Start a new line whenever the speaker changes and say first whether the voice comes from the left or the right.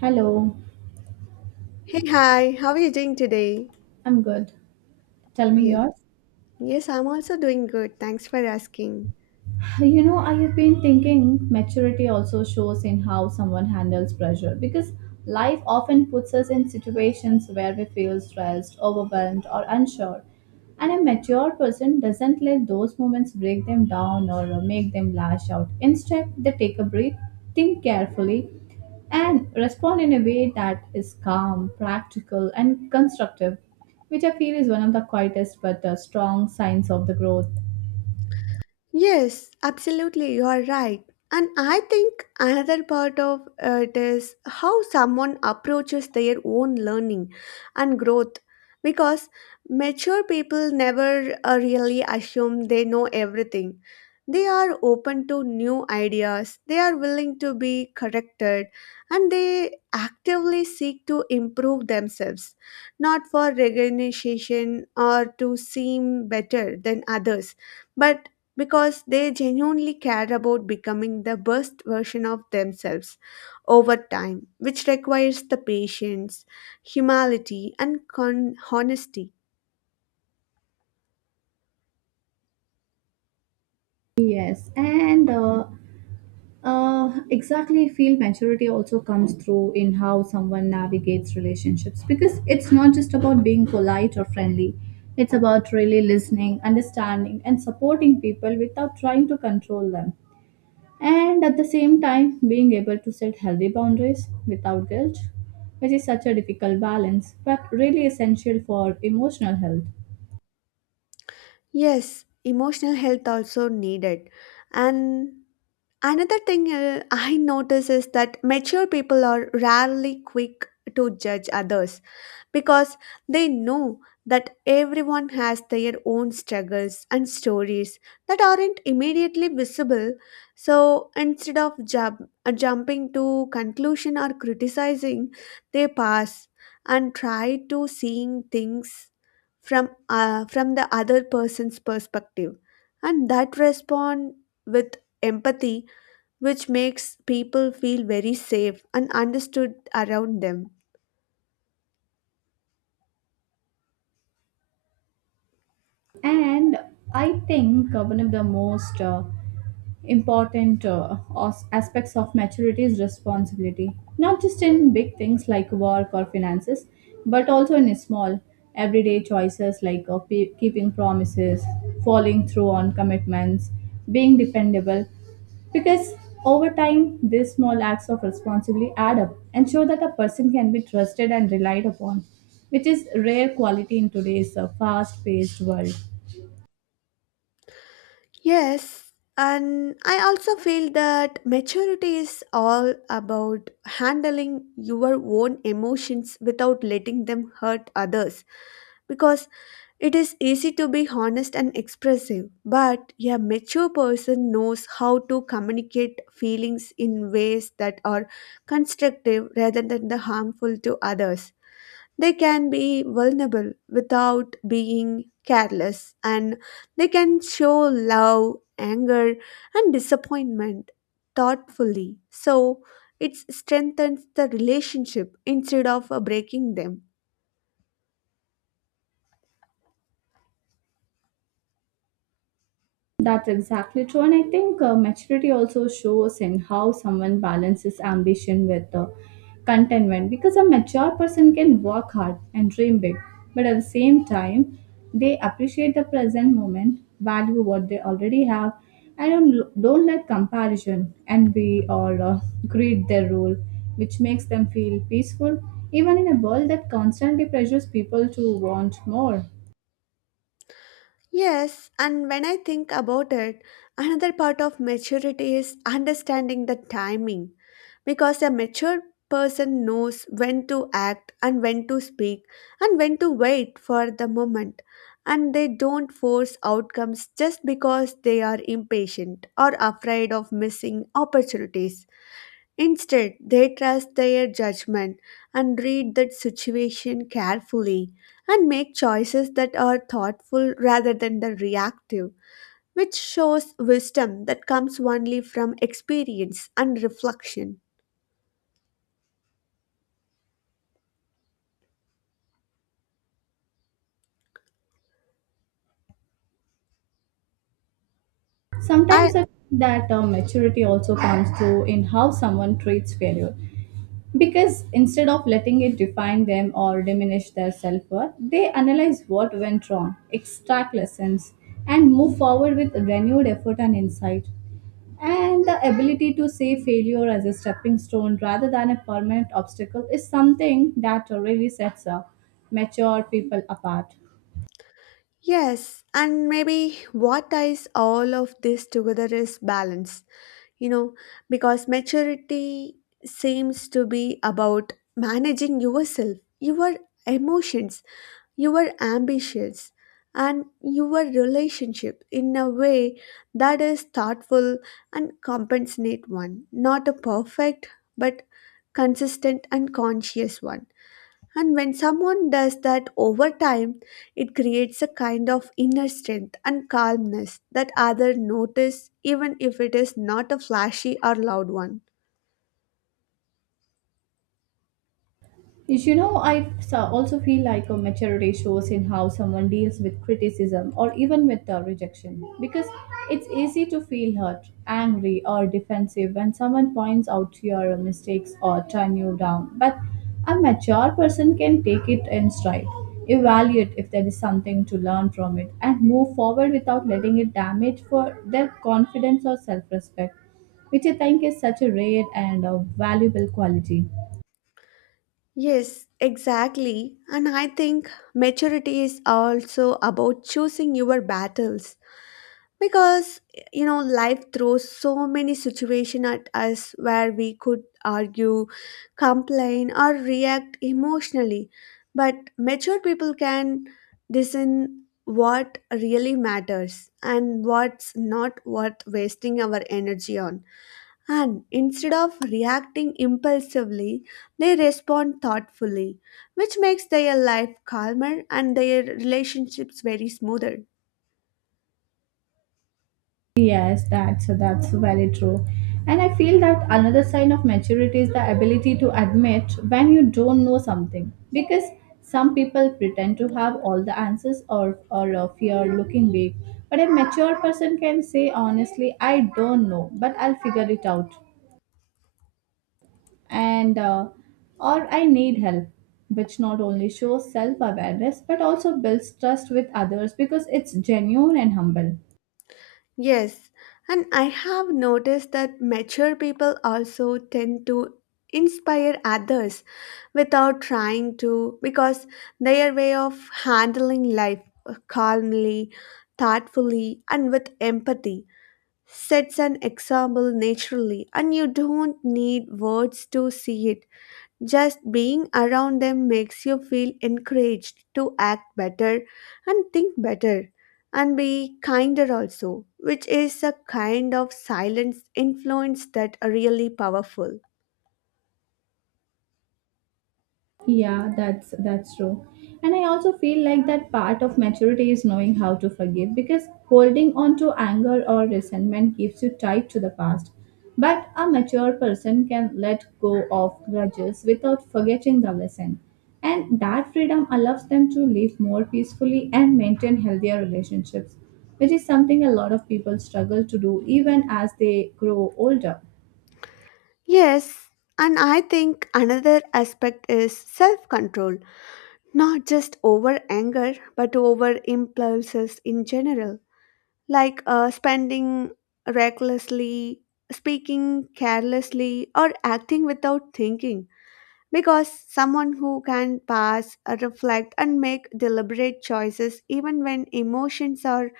right: Hello,
left: Hey, hi, how are you doing today?
right: I'm good. Tell me
left: Yes,
right: yours.
left: yes, I'm also doing good. Thanks for asking.
right: I have been thinking maturity also shows in how someone handles pressure because life often puts us in situations where we feel stressed, overwhelmed, or unsure. And a mature person doesn't let those moments break them down or make them lash out. Instead, they take a breath, think carefully, and respond in a way that is calm, practical, and constructive, which I feel is one of the quietest but strong signs of the growth.
left: Yes, absolutely, you are right. And I think another part of it is how someone approaches their own learning and growth because mature people never really assume they know everything. They are open to new ideas, they are willing to be corrected, and they actively seek to improve themselves, not for recognition or to seem better than others, but because they genuinely care about becoming the best version of themselves over time, which requires the patience, humility, and honesty.
right: Yes, and exactly, feel maturity also comes through in how someone navigates relationships because it's not just about being polite or friendly. It's about really listening, understanding, and supporting people without trying to control them. And at the same time, being able to set healthy boundaries without guilt, which is such a difficult balance but really essential for emotional health.
left: Yes, emotional health also needed. And another thing I notice is that mature people are rarely quick to judge others because they know that everyone has their own struggles and stories that aren't immediately visible so instead of jumping to conclusion or criticizing they pass and try to seeing things from the other person's perspective and that respond with empathy, which makes people feel very safe and understood around them.
right: And I think one of the most important aspects of maturity is responsibility, not just in big things like work or finances, but also in small, everyday choices like keeping promises, following through on commitments, being dependable. Because over time, these small acts of responsibility add up and show that a person can be trusted and relied upon, which is rare quality in today's fast-paced world.
left: Yes, and I also feel that maturity is all about handling your own emotions without letting them hurt others. Because it is easy to be honest and expressive, but a mature person knows how to communicate feelings in ways that are constructive rather than the harmful to others. They can be vulnerable without being careless, and they can show love, anger, and disappointment thoughtfully. So it strengthens the relationship instead of breaking them.
right: That's exactly true. And I think maturity also shows in how someone balances ambition with contentment because a mature person can work hard and dream big, but at the same time, they appreciate the present moment, value what they already have, and don't let comparison, envy, or greed their rule, which makes them feel peaceful, even in a world that constantly pressures people to want more.
left: Yes, and when I think about it, another part of maturity is understanding the timing. Because a mature person knows when to act and when to speak and when to wait for the moment, and they don't force outcomes just because they are impatient or afraid of missing opportunities. Instead, they trust their judgment and read the situation carefully and make choices that are thoughtful rather than the reactive, which shows wisdom that comes only from experience and reflection. I
right: Sometimes I think that maturity also comes through in how someone treats failure. Because instead of letting it define them or diminish their self worth, they analyze what went wrong, extract lessons, and move forward with renewed effort and insight. And the ability to see failure as a stepping stone rather than a permanent obstacle is something that really sets mature people apart.
left: yes, and maybe what ties all of this together is balance, you know, because maturity seems to be about managing yourself, your emotions, your ambitions, and your relationship in a way that is thoughtful and compassionate one, not a perfect but consistent and conscious one. And when someone does that over time, it creates a kind of inner strength and calmness that others notice even if it is not a flashy or loud one.
right: You know, also feel like a maturity shows in how someone deals with criticism or even with rejection because it's easy to feel hurt, angry, or defensive when someone points out your mistakes or turn you down. But a mature person can take it in stride, evaluate if there is something to learn from it, and move forward without letting it damage for their confidence or self-respect, which I think is such a rare and valuable quality.
left: Yes, exactly. And I think maturity is also about choosing your battles because, you know, life throws so many situations at us where we could argue, complain, or react emotionally, but mature people can discern what really matters and what's not worth wasting our energy on. And instead of reacting impulsively, they respond thoughtfully, which makes their life calmer and their relationships very smoother.
right: Yes, that's very true. And I feel that another sign of maturity is the ability to admit when you don't know something. Because some people pretend to have all the answers or fear looking weak. But a mature person can say honestly, I don't know, but I'll figure it out. And Or I need help, which not only shows self-awareness but also builds trust with others because it's genuine and humble.
left: Yes, and I have noticed that mature people also tend to inspire others without trying to, because their way of handling life calmly, thoughtfully, and with empathy sets an example naturally, and you don't need words to see it. Just being around them makes you feel encouraged to act better and think better and be kinder also, which is a kind of silent influence that are really powerful.
right: Yeah, that's true. And I also feel like that part of maturity is knowing how to forgive because holding on to anger or resentment keeps you tied to the past. But a mature person can let go of grudges without forgetting the lesson. And that freedom allows them to live more peacefully and maintain healthier relationships, which is something a lot of people struggle to do even as they grow older.
left: Yes, and I think another aspect is self control, not just over anger, but over impulses in general, like spending recklessly, speaking carelessly, or acting without thinking, because someone who can reflect, and make deliberate choices even when emotions or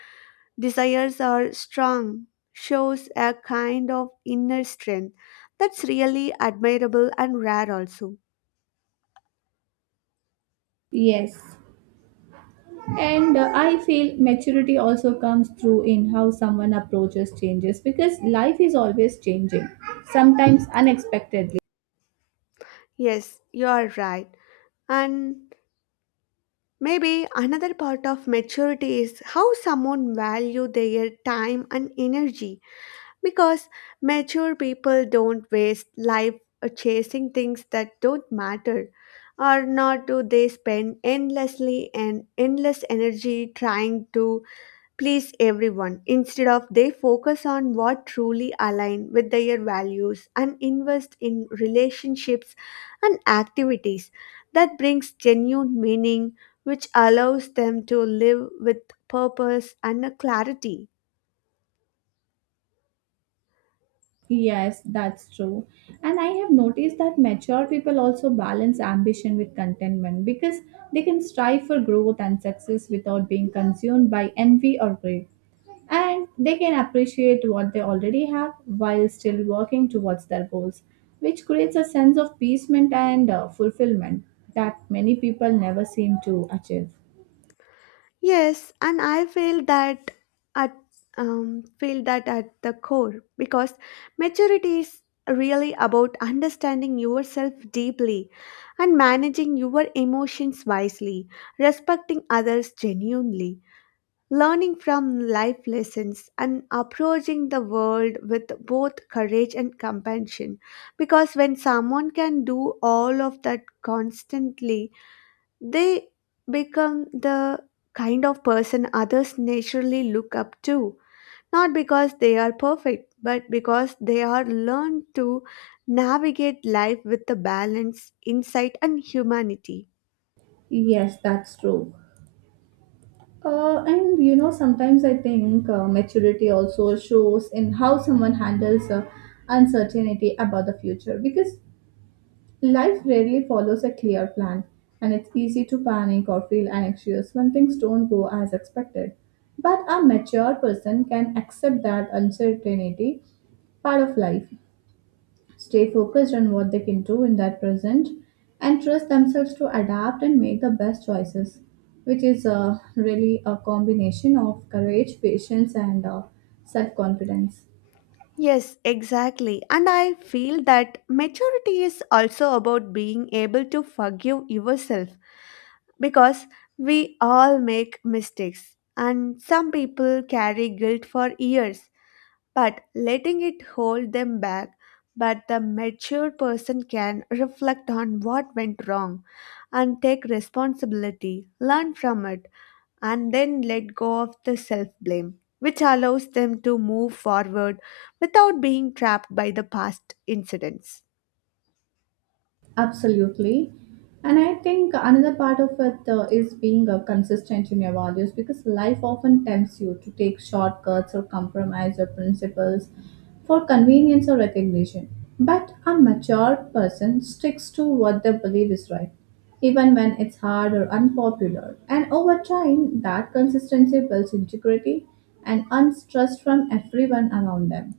left: desires are strong shows a kind of inner strength that's really admirable and rare, also.
right: Yes, And I feel maturity also comes through in how someone approaches changes because life is always changing, sometimes unexpectedly.
left: Yes, you are right. And maybe another part of maturity is how someone value their time and energy. Because mature people don't waste life chasing things that don't matter, or nor do they spend endlessly and endless energy trying to please everyone. Instead of they focus on what truly align with their values and invest in relationships and activities that brings genuine meaning, which allows them to live with purpose and a clarity.
right: Yes, that's true. And I have noticed that mature people also balance ambition with contentment because they can strive for growth and success without being consumed by envy or greed. And they can appreciate what they already have while still working towards their goals, which creates a sense of peacement and fulfillment that many people never seem to achieve.
left: Yes, and I feel that at at the core, because maturity is really about understanding yourself deeply and managing your emotions wisely, respecting others genuinely, learning from life lessons, and approaching the world with both courage and compassion. Because when someone can do all of that constantly, they become the kind of person others naturally look up to, not because they are perfect, but because they are learned to navigate life with the balance, insight, and humanity.
right: Yes, that's true. And you know, sometimes I think maturity also shows in how someone handles uncertainty about the future because life rarely follows a clear plan, and it's easy to panic or feel anxious when things don't go as expected. But a mature person can accept that uncertainty part of life, stay focused on what they can do in that present, and trust themselves to adapt and make the best choices, which is really a combination of courage, patience, and self confidence.
left: Yes, exactly. And I feel that maturity is also about being able to forgive yourself, because we all make mistakes, and some people carry guilt for years but letting it hold them back. But the mature person can reflect on what went wrong and take responsibility, learn from it, and then let go of the self blame, which allows them to move forward without being trapped by the past incidents.
right: Absolutely. And I think another part of it is being consistent in your values because life often tempts you to take shortcuts or compromise your principles for convenience or recognition. But a mature person sticks to what they believe is right, even when it's hard or unpopular. And over time, that consistency builds integrity and unstrust from everyone around them.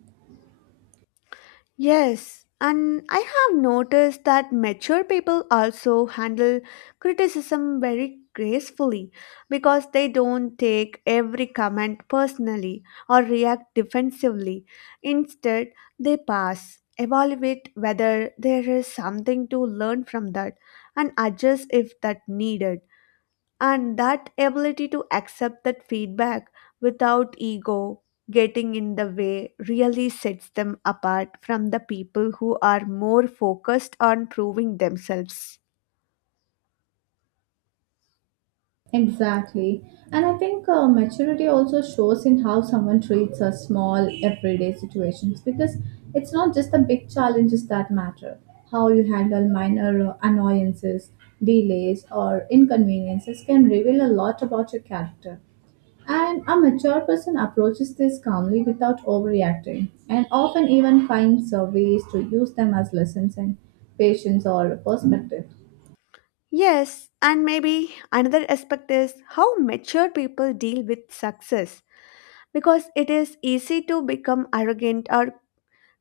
left: Yes, and I have noticed that mature people also handle criticism very gracefully because they don't take every comment personally or react defensively. Instead, they pass, evaluate whether there is something to learn from that, and adjust if that needed. And that ability to accept that feedback without ego getting in the way really sets them apart from the people who are more focused on proving themselves.
right: Exactly. And I think maturity also shows in how someone treats a small everyday situations because it's not just the big challenges that matter. How you handle minor annoyances, delays, or inconveniences can reveal a lot about your character. And a mature person approaches this calmly without overreacting and often even finds ways to use them as lessons in patience or perspective.
left: Yes, and maybe another aspect is how mature people deal with success, because it is easy to become arrogant or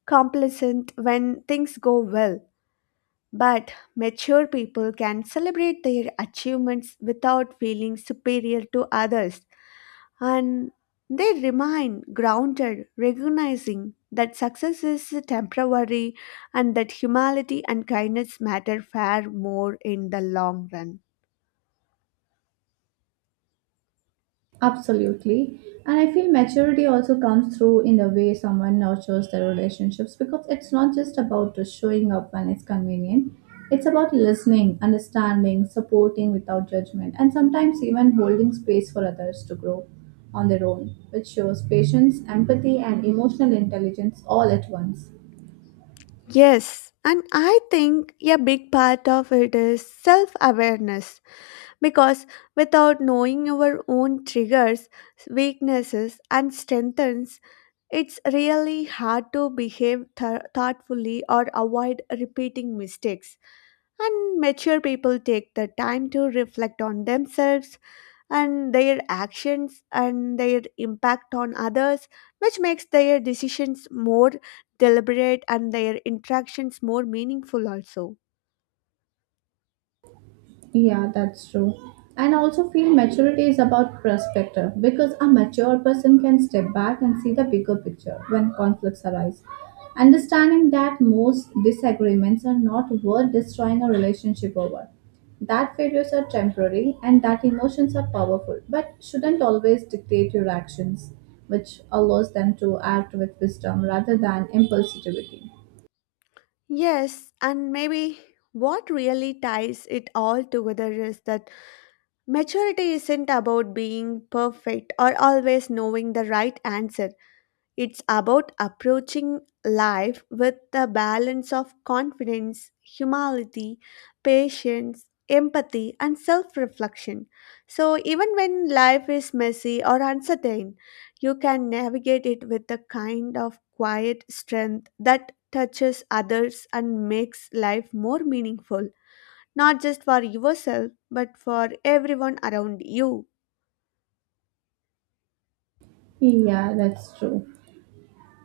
left: complacent when things go well. But mature people can celebrate their achievements without feeling superior to others, and they remain grounded, recognizing that success is temporary and that humility and kindness matter far more in the long run.
right: Absolutely. And I feel maturity also comes through in the way someone nurtures their relationships because it's not just about just showing up when it's convenient. It's about listening, understanding, supporting without judgment, and sometimes even holding space for others to grow on their own, which shows patience, empathy, and emotional intelligence all at once.
left: Yes, and I think a big part of it is self awareness, because without knowing our own triggers, weaknesses, and strengths, it's really hard to behave thoughtfully or avoid repeating mistakes. And mature people take the time to reflect on themselves and their actions and their impact on others, which makes their decisions more deliberate and their interactions more meaningful, also.
right: Yeah, that's true. And I also feel maturity is about perspective because a mature person can step back and see the bigger picture when conflicts arise. Understanding that most disagreements are not worth destroying a relationship over. That failures are temporary and that emotions are powerful, but shouldn't always dictate your actions, which allows them to act with wisdom rather than impulsivity.
left: Yes, and maybe what really ties it all together is that maturity isn't about being perfect or always knowing the right answer. It's about approaching life with the balance of confidence, humility, patience, empathy, and self reflection. So, even when life is messy or uncertain, you can navigate it with a kind of quiet strength that touches others and makes life more meaningful, not just for yourself, but for everyone around you.
right: Yeah, that's true.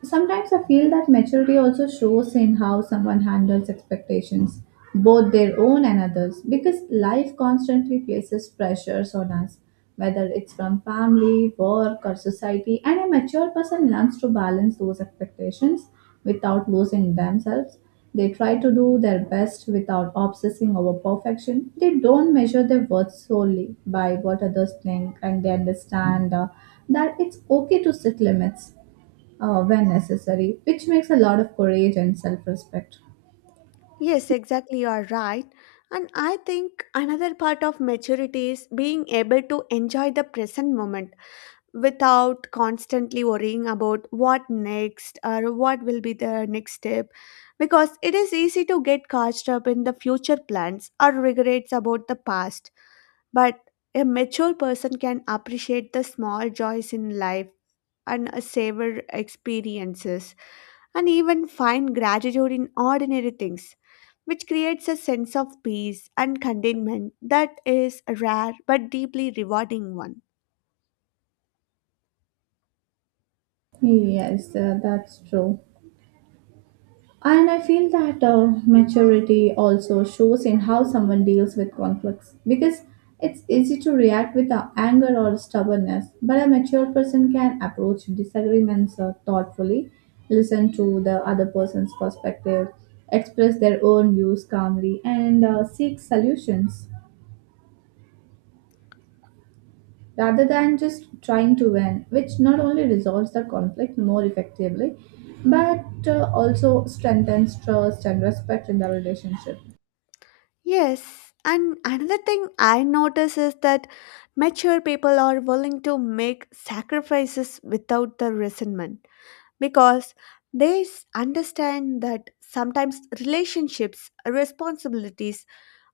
right: Sometimes I feel that maturity also shows in how someone handles expectations, both their own and others, because life constantly places pressures on us, whether it's from family, work, or society, and a mature person learns to balance those expectations without losing themselves. They try to do their best without obsessing over perfection. They don't measure their worth solely by what others think, and they understand that it's okay to set limits when necessary, which makes a lot of courage and self respect.
left: Yes, exactly. You are right. And I think another part of maturity is being able to enjoy the present moment without constantly worrying about what next or what will be the next step. Because it is easy to get caught up in the future plans or regrets about the past. But a mature person can appreciate the small joys in life and savor experiences and even find gratitude in ordinary things, which creates a sense of peace and contentment that is a rare but deeply rewarding one.
right: Yes, that's true. And I feel that maturity also shows in how someone deals with conflicts because it's easy to react with anger or stubbornness, but a mature person can approach disagreements thoughtfully, listen to the other person's perspective, express their own views calmly, and seek solutions, rather than just trying to win, which not only resolves the conflict more effectively but also strengthens trust and respect in the relationship.
left: Yes, and another thing I notice is that mature people are willing to make sacrifices without the resentment because they understand that sometimes relationships, responsibilities,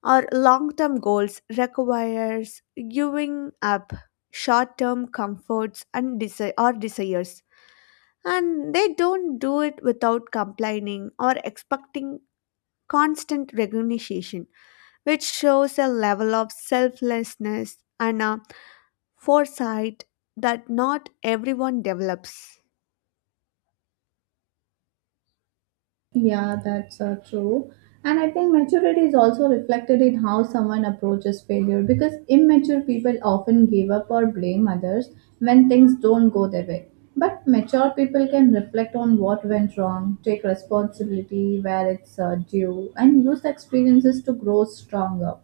left: our long-term goals requires giving up short-term comforts and desi- or desires, and they don't do it without complaining or expecting constant recognition, which shows a level of selflessness and a foresight that not everyone develops.
right: Yeah, that's true. And I think maturity is also reflected in how someone approaches failure because immature people often give up or blame others when things don't go their way. But mature people can reflect on what went wrong, take responsibility where it's due, and use the experiences to grow stronger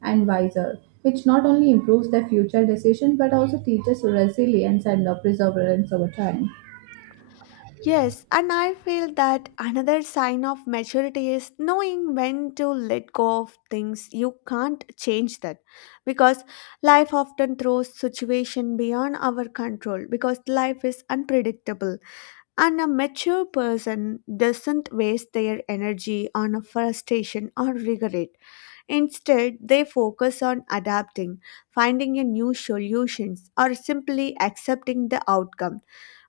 right: and wiser, which not only improves their future decisions but also teaches resilience and perseverance over time.
left: Yes, and I feel that another sign of maturity is knowing when to let go of things you can't change that, because life often throws situation beyond our control, because life is unpredictable, and a mature person doesn't waste their energy on a frustration or regret. Instead they focus on adapting, finding a new solutions, or simply accepting the outcome,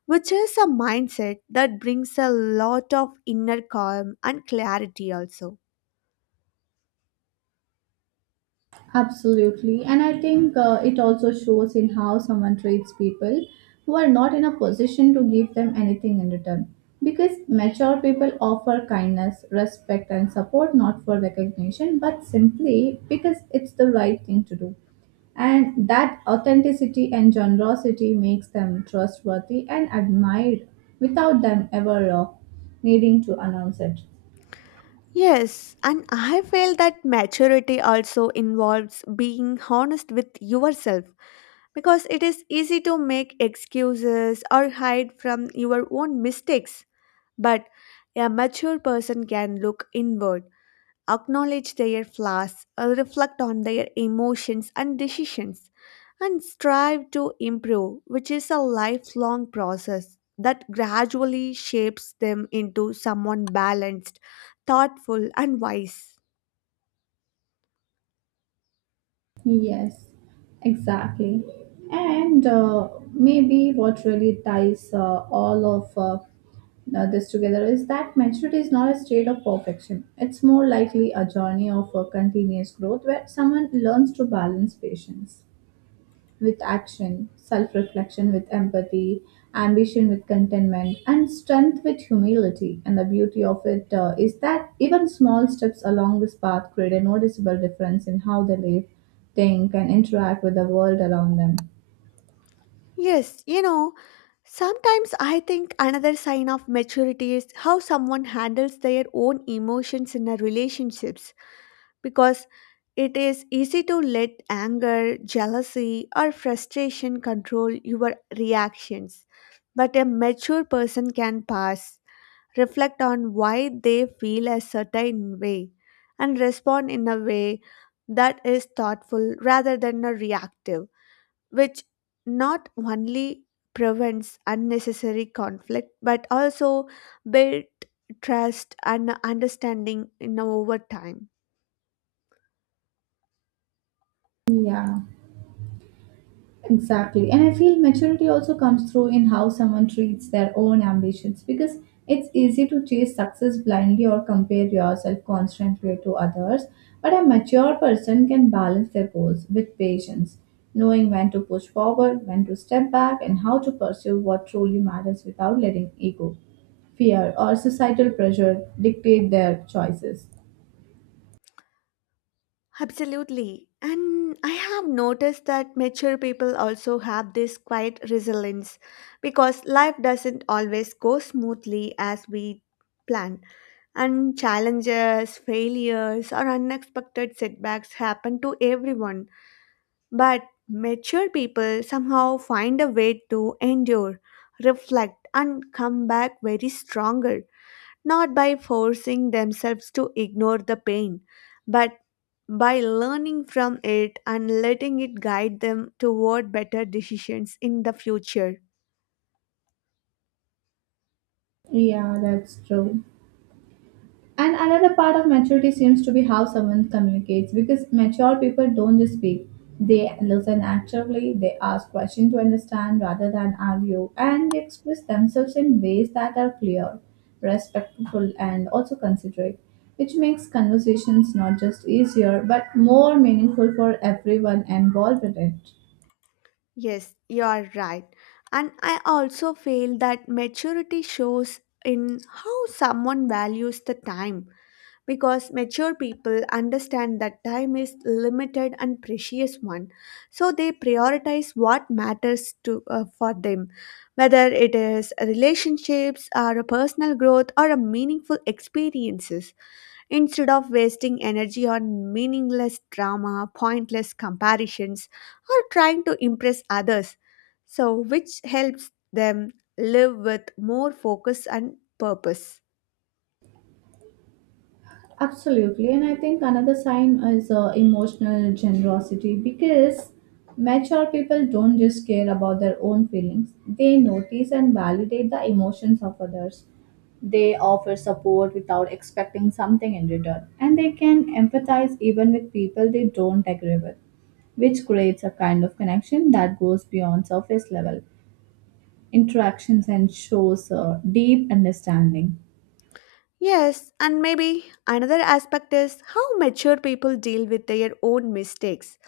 left: which is a mindset that brings a lot of inner calm and clarity also.
right: Absolutely. And I think it also shows in how someone treats people who are not in a position to give them anything in return. Because mature people offer kindness, respect, and support not for recognition, but simply because it's the right thing to do. And that authenticity and generosity makes them trustworthy and admired without them ever needing to announce it.
left: Yes, and I feel that maturity also involves being honest with yourself, because it is easy to make excuses or hide from your own mistakes. But a mature person can look inward, acknowledge their flaws, reflect on their emotions and decisions, and strive to improve, which is a lifelong process that gradually shapes them into someone balanced, thoughtful, and wise.
right: Yes, exactly. And maybe what really ties all of this together is that maturity is not a state of perfection. It's more likely a journey of continuous growth where someone learns to balance patience with action, self reflection with empathy, ambition with contentment, and strength with humility. And the beauty of it is that even small steps along this path create a noticeable difference in how they live, think, and interact with the world around them.
left: Yes, you know, sometimes I think another sign of maturity is how someone handles their own emotions in their relationships, because it is easy to let anger, jealousy, or frustration control your reactions. But a mature person can pause, reflect on why they feel a certain way, and respond in a way that is thoughtful rather than a reactive, which not only prevents unnecessary conflict but also build trust and understanding in over time.
right: Yeah. Exactly. And I feel maturity also comes through in how someone treats their own ambitions because it's easy to chase success blindly or compare yourself constantly to others. But a mature person can balance their goals with patience, knowing when to push forward, when to step back, and how to pursue what truly matters without letting ego, fear, or societal pressure dictate their choices.
left: Absolutely. And I have noticed that mature people also have this quiet resilience, because life doesn't always go smoothly as we plan. And challenges, failures, or unexpected setbacks happen to everyone. But mature people somehow find a way to endure, reflect, and come back very stronger, not by forcing themselves to ignore the pain, but by learning from it and letting it guide them toward better decisions in the future.
right: Yeah, that's true. And another part of maturity seems to be how someone communicates because mature people don't just speak. They listen actively, they ask questions to understand rather than argue, and they express themselves in ways that are clear, respectful, and also considerate, which makes conversations not just easier but more meaningful for everyone involved in it.
left: Yes, you are right. And I also feel that maturity shows in how someone values the time because mature people understand that time is limited and precious one, so they prioritize what matters to for them, whether it is relationships or a personal growth or a meaningful experiences. Instead of wasting energy on meaningless drama, pointless comparisons, or trying to impress others, so which helps them live with more focus and purpose.
right: Absolutely. And I think another sign is emotional generosity because mature people don't just care about their own feelings, they notice and validate the emotions of others. They offer support without expecting something in return, and they can empathize even with people they don't agree with, which creates a kind of connection that goes beyond surface level interactions and shows deep understanding.
left: Yes, and maybe another aspect is how mature people deal with their own mistakes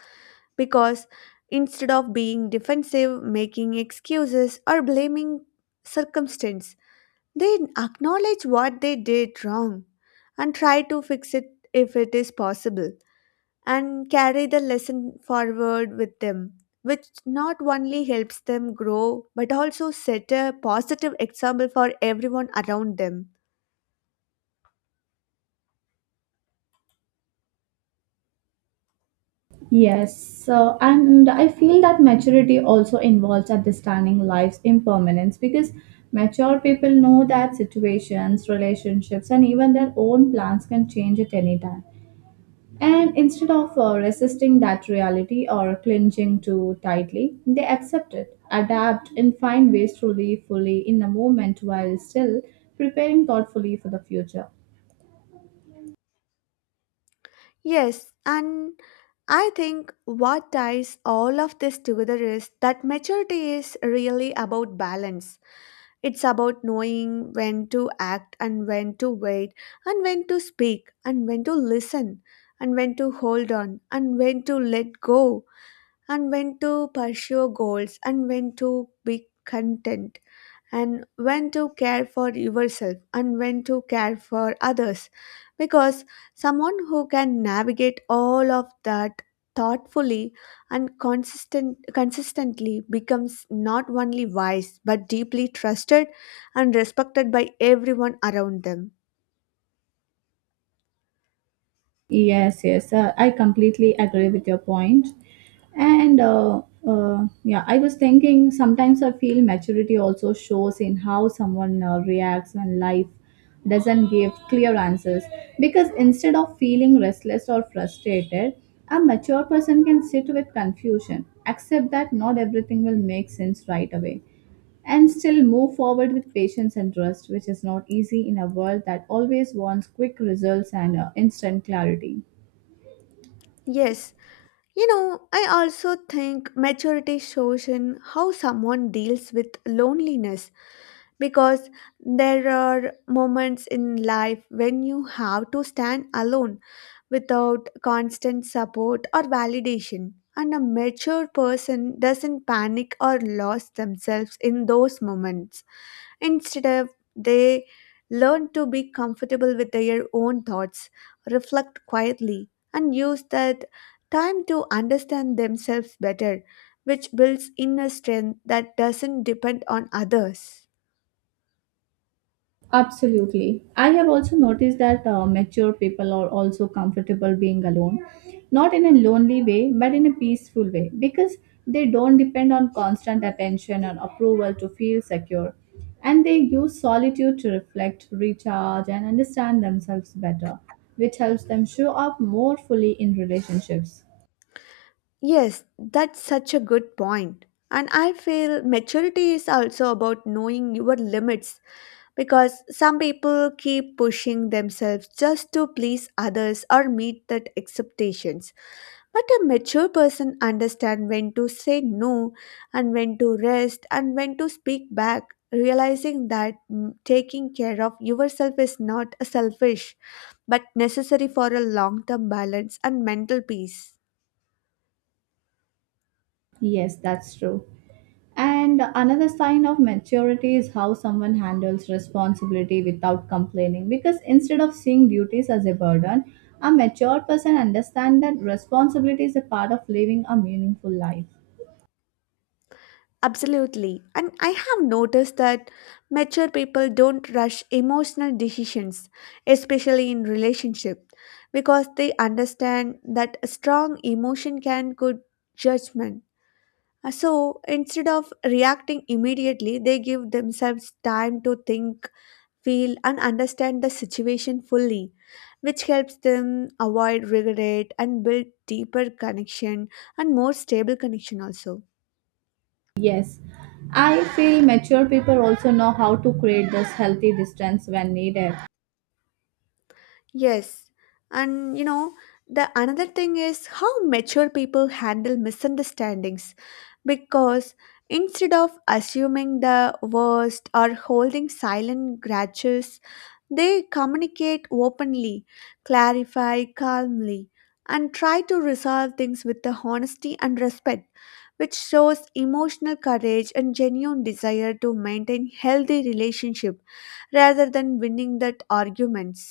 left: because instead of being defensive, making excuses, or blaming circumstance, they acknowledge what they did wrong and try to fix it if it is possible, and carry the lesson forward with them, which not only helps them grow but also set a positive example for everyone around them.
right: Yes, so and I feel that maturity also involves understanding life's impermanence because mature people know that situations, relationships, and even their own plans can change at any time. And instead of resisting that reality or clinging too tightly, they accept it, adapt, and find ways to live fully in the moment while still preparing thoughtfully for the future.
left: Yes, and I think what ties all of this together is that maturity is really about balance. It's about knowing when to act and when to wait, and when to speak, and when to listen, and when to hold on, and when to let go, and when to pursue goals, and when to be content, and when to care for yourself and when to care for others. Because someone who can navigate all of that thoughtfully and consistently becomes not only wise but deeply trusted and respected by everyone around them.
right: Yes, yes, I completely agree with your point. And yeah, I was thinking sometimes I feel maturity also shows in how someone reacts when life doesn't give clear answers. Because instead of feeling restless or frustrated, a mature person can sit with confusion, accept that not everything will make sense right away, and still move forward with patience and trust, which is not easy in a world that always wants quick results and instant clarity.
left: Yes. You know, I also think maturity shows in how someone deals with loneliness because there are moments in life when you have to stand alone without constant support or validation. And a mature person doesn't panic or lose themselves in those moments. Instead of they learn to be comfortable with their own thoughts, reflect quietly, and use that time to understand themselves better, which builds inner strength that doesn't depend on others.
right: Absolutely. I have also noticed that mature people are also comfortable being alone, not in a lonely way, but in a peaceful way, because they don't depend on constant attention and approval to feel secure. And they use solitude to reflect, recharge, and understand themselves better, which helps them show up more fully in relationships.
left: Yes, that's such a good point. And I feel maturity is also about knowing your limits because some people keep pushing themselves just to please others or meet that expectations. But a mature person understands when to say no, and when to rest, and when to speak back, realizing that taking care of yourself is not selfish but necessary for a long term balance and mental peace.
right: Yes, that's true. And another sign of maturity is how someone handles responsibility without complaining. Because instead of seeing duties as a burden, a mature person understands that responsibility is a part of living a meaningful life.
left: Absolutely. And I have noticed that mature people don't rush emotional decisions, especially in relationship, because they understand that a strong emotion can good judgment. So instead of reacting immediately, they give themselves time to think, feel, and understand the situation fully, which helps them avoid regret and build deeper connection and more stable connection also.
right: Yes, I feel mature people also know how to create this healthy distance when needed,
left: Yes, and you know, the another thing is how mature people handle misunderstandings because instead of assuming the worst or holding silent grudges, they communicate openly, clarify calmly, and try to resolve things with the honesty and respect, which shows emotional courage and genuine desire to maintain healthy relationship rather than winning that arguments.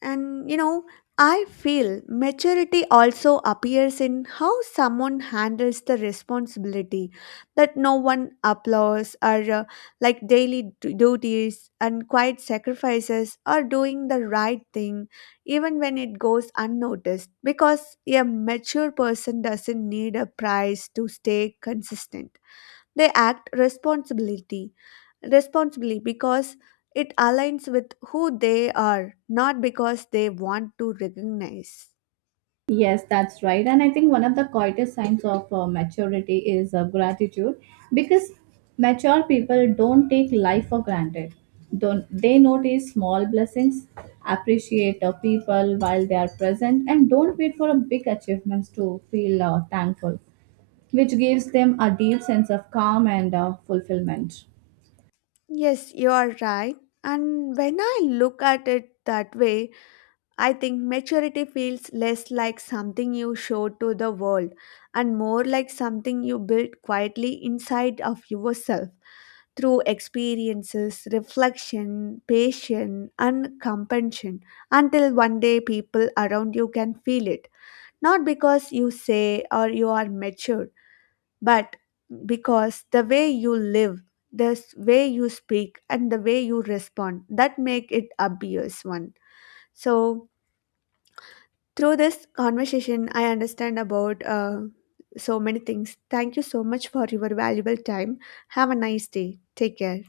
left: And you know, I feel maturity also appears in how someone handles the responsibility that no one applauds or like duties and quiet sacrifices or doing the right thing even when it goes unnoticed, because a mature person doesn't need a prize to stay consistent. They act responsibility responsibly because it aligns with who they are, not because they want to recognize.
right: yes, that's right. And I think one of the quietest signs of maturity is gratitude because mature people don't take life for granted. Don't, They notice small blessings, appreciate people while they are present, and don't wait for a big achievements to feel thankful, which gives them a deep sense of calm and fulfillment.
left: Yes, you are right. And when I look at it that way, I think maturity feels less like something you show to the world and more like something you build quietly inside of yourself through experiences, reflection, patience, and compassion until one day people around you can feel it. Not because you say or you are mature, but because the way you live, the way you speak, and the way you respond that make it obvious one. So through this conversation, I understand about so many things. Thank you so much for your valuable time. Have a nice day. Take care.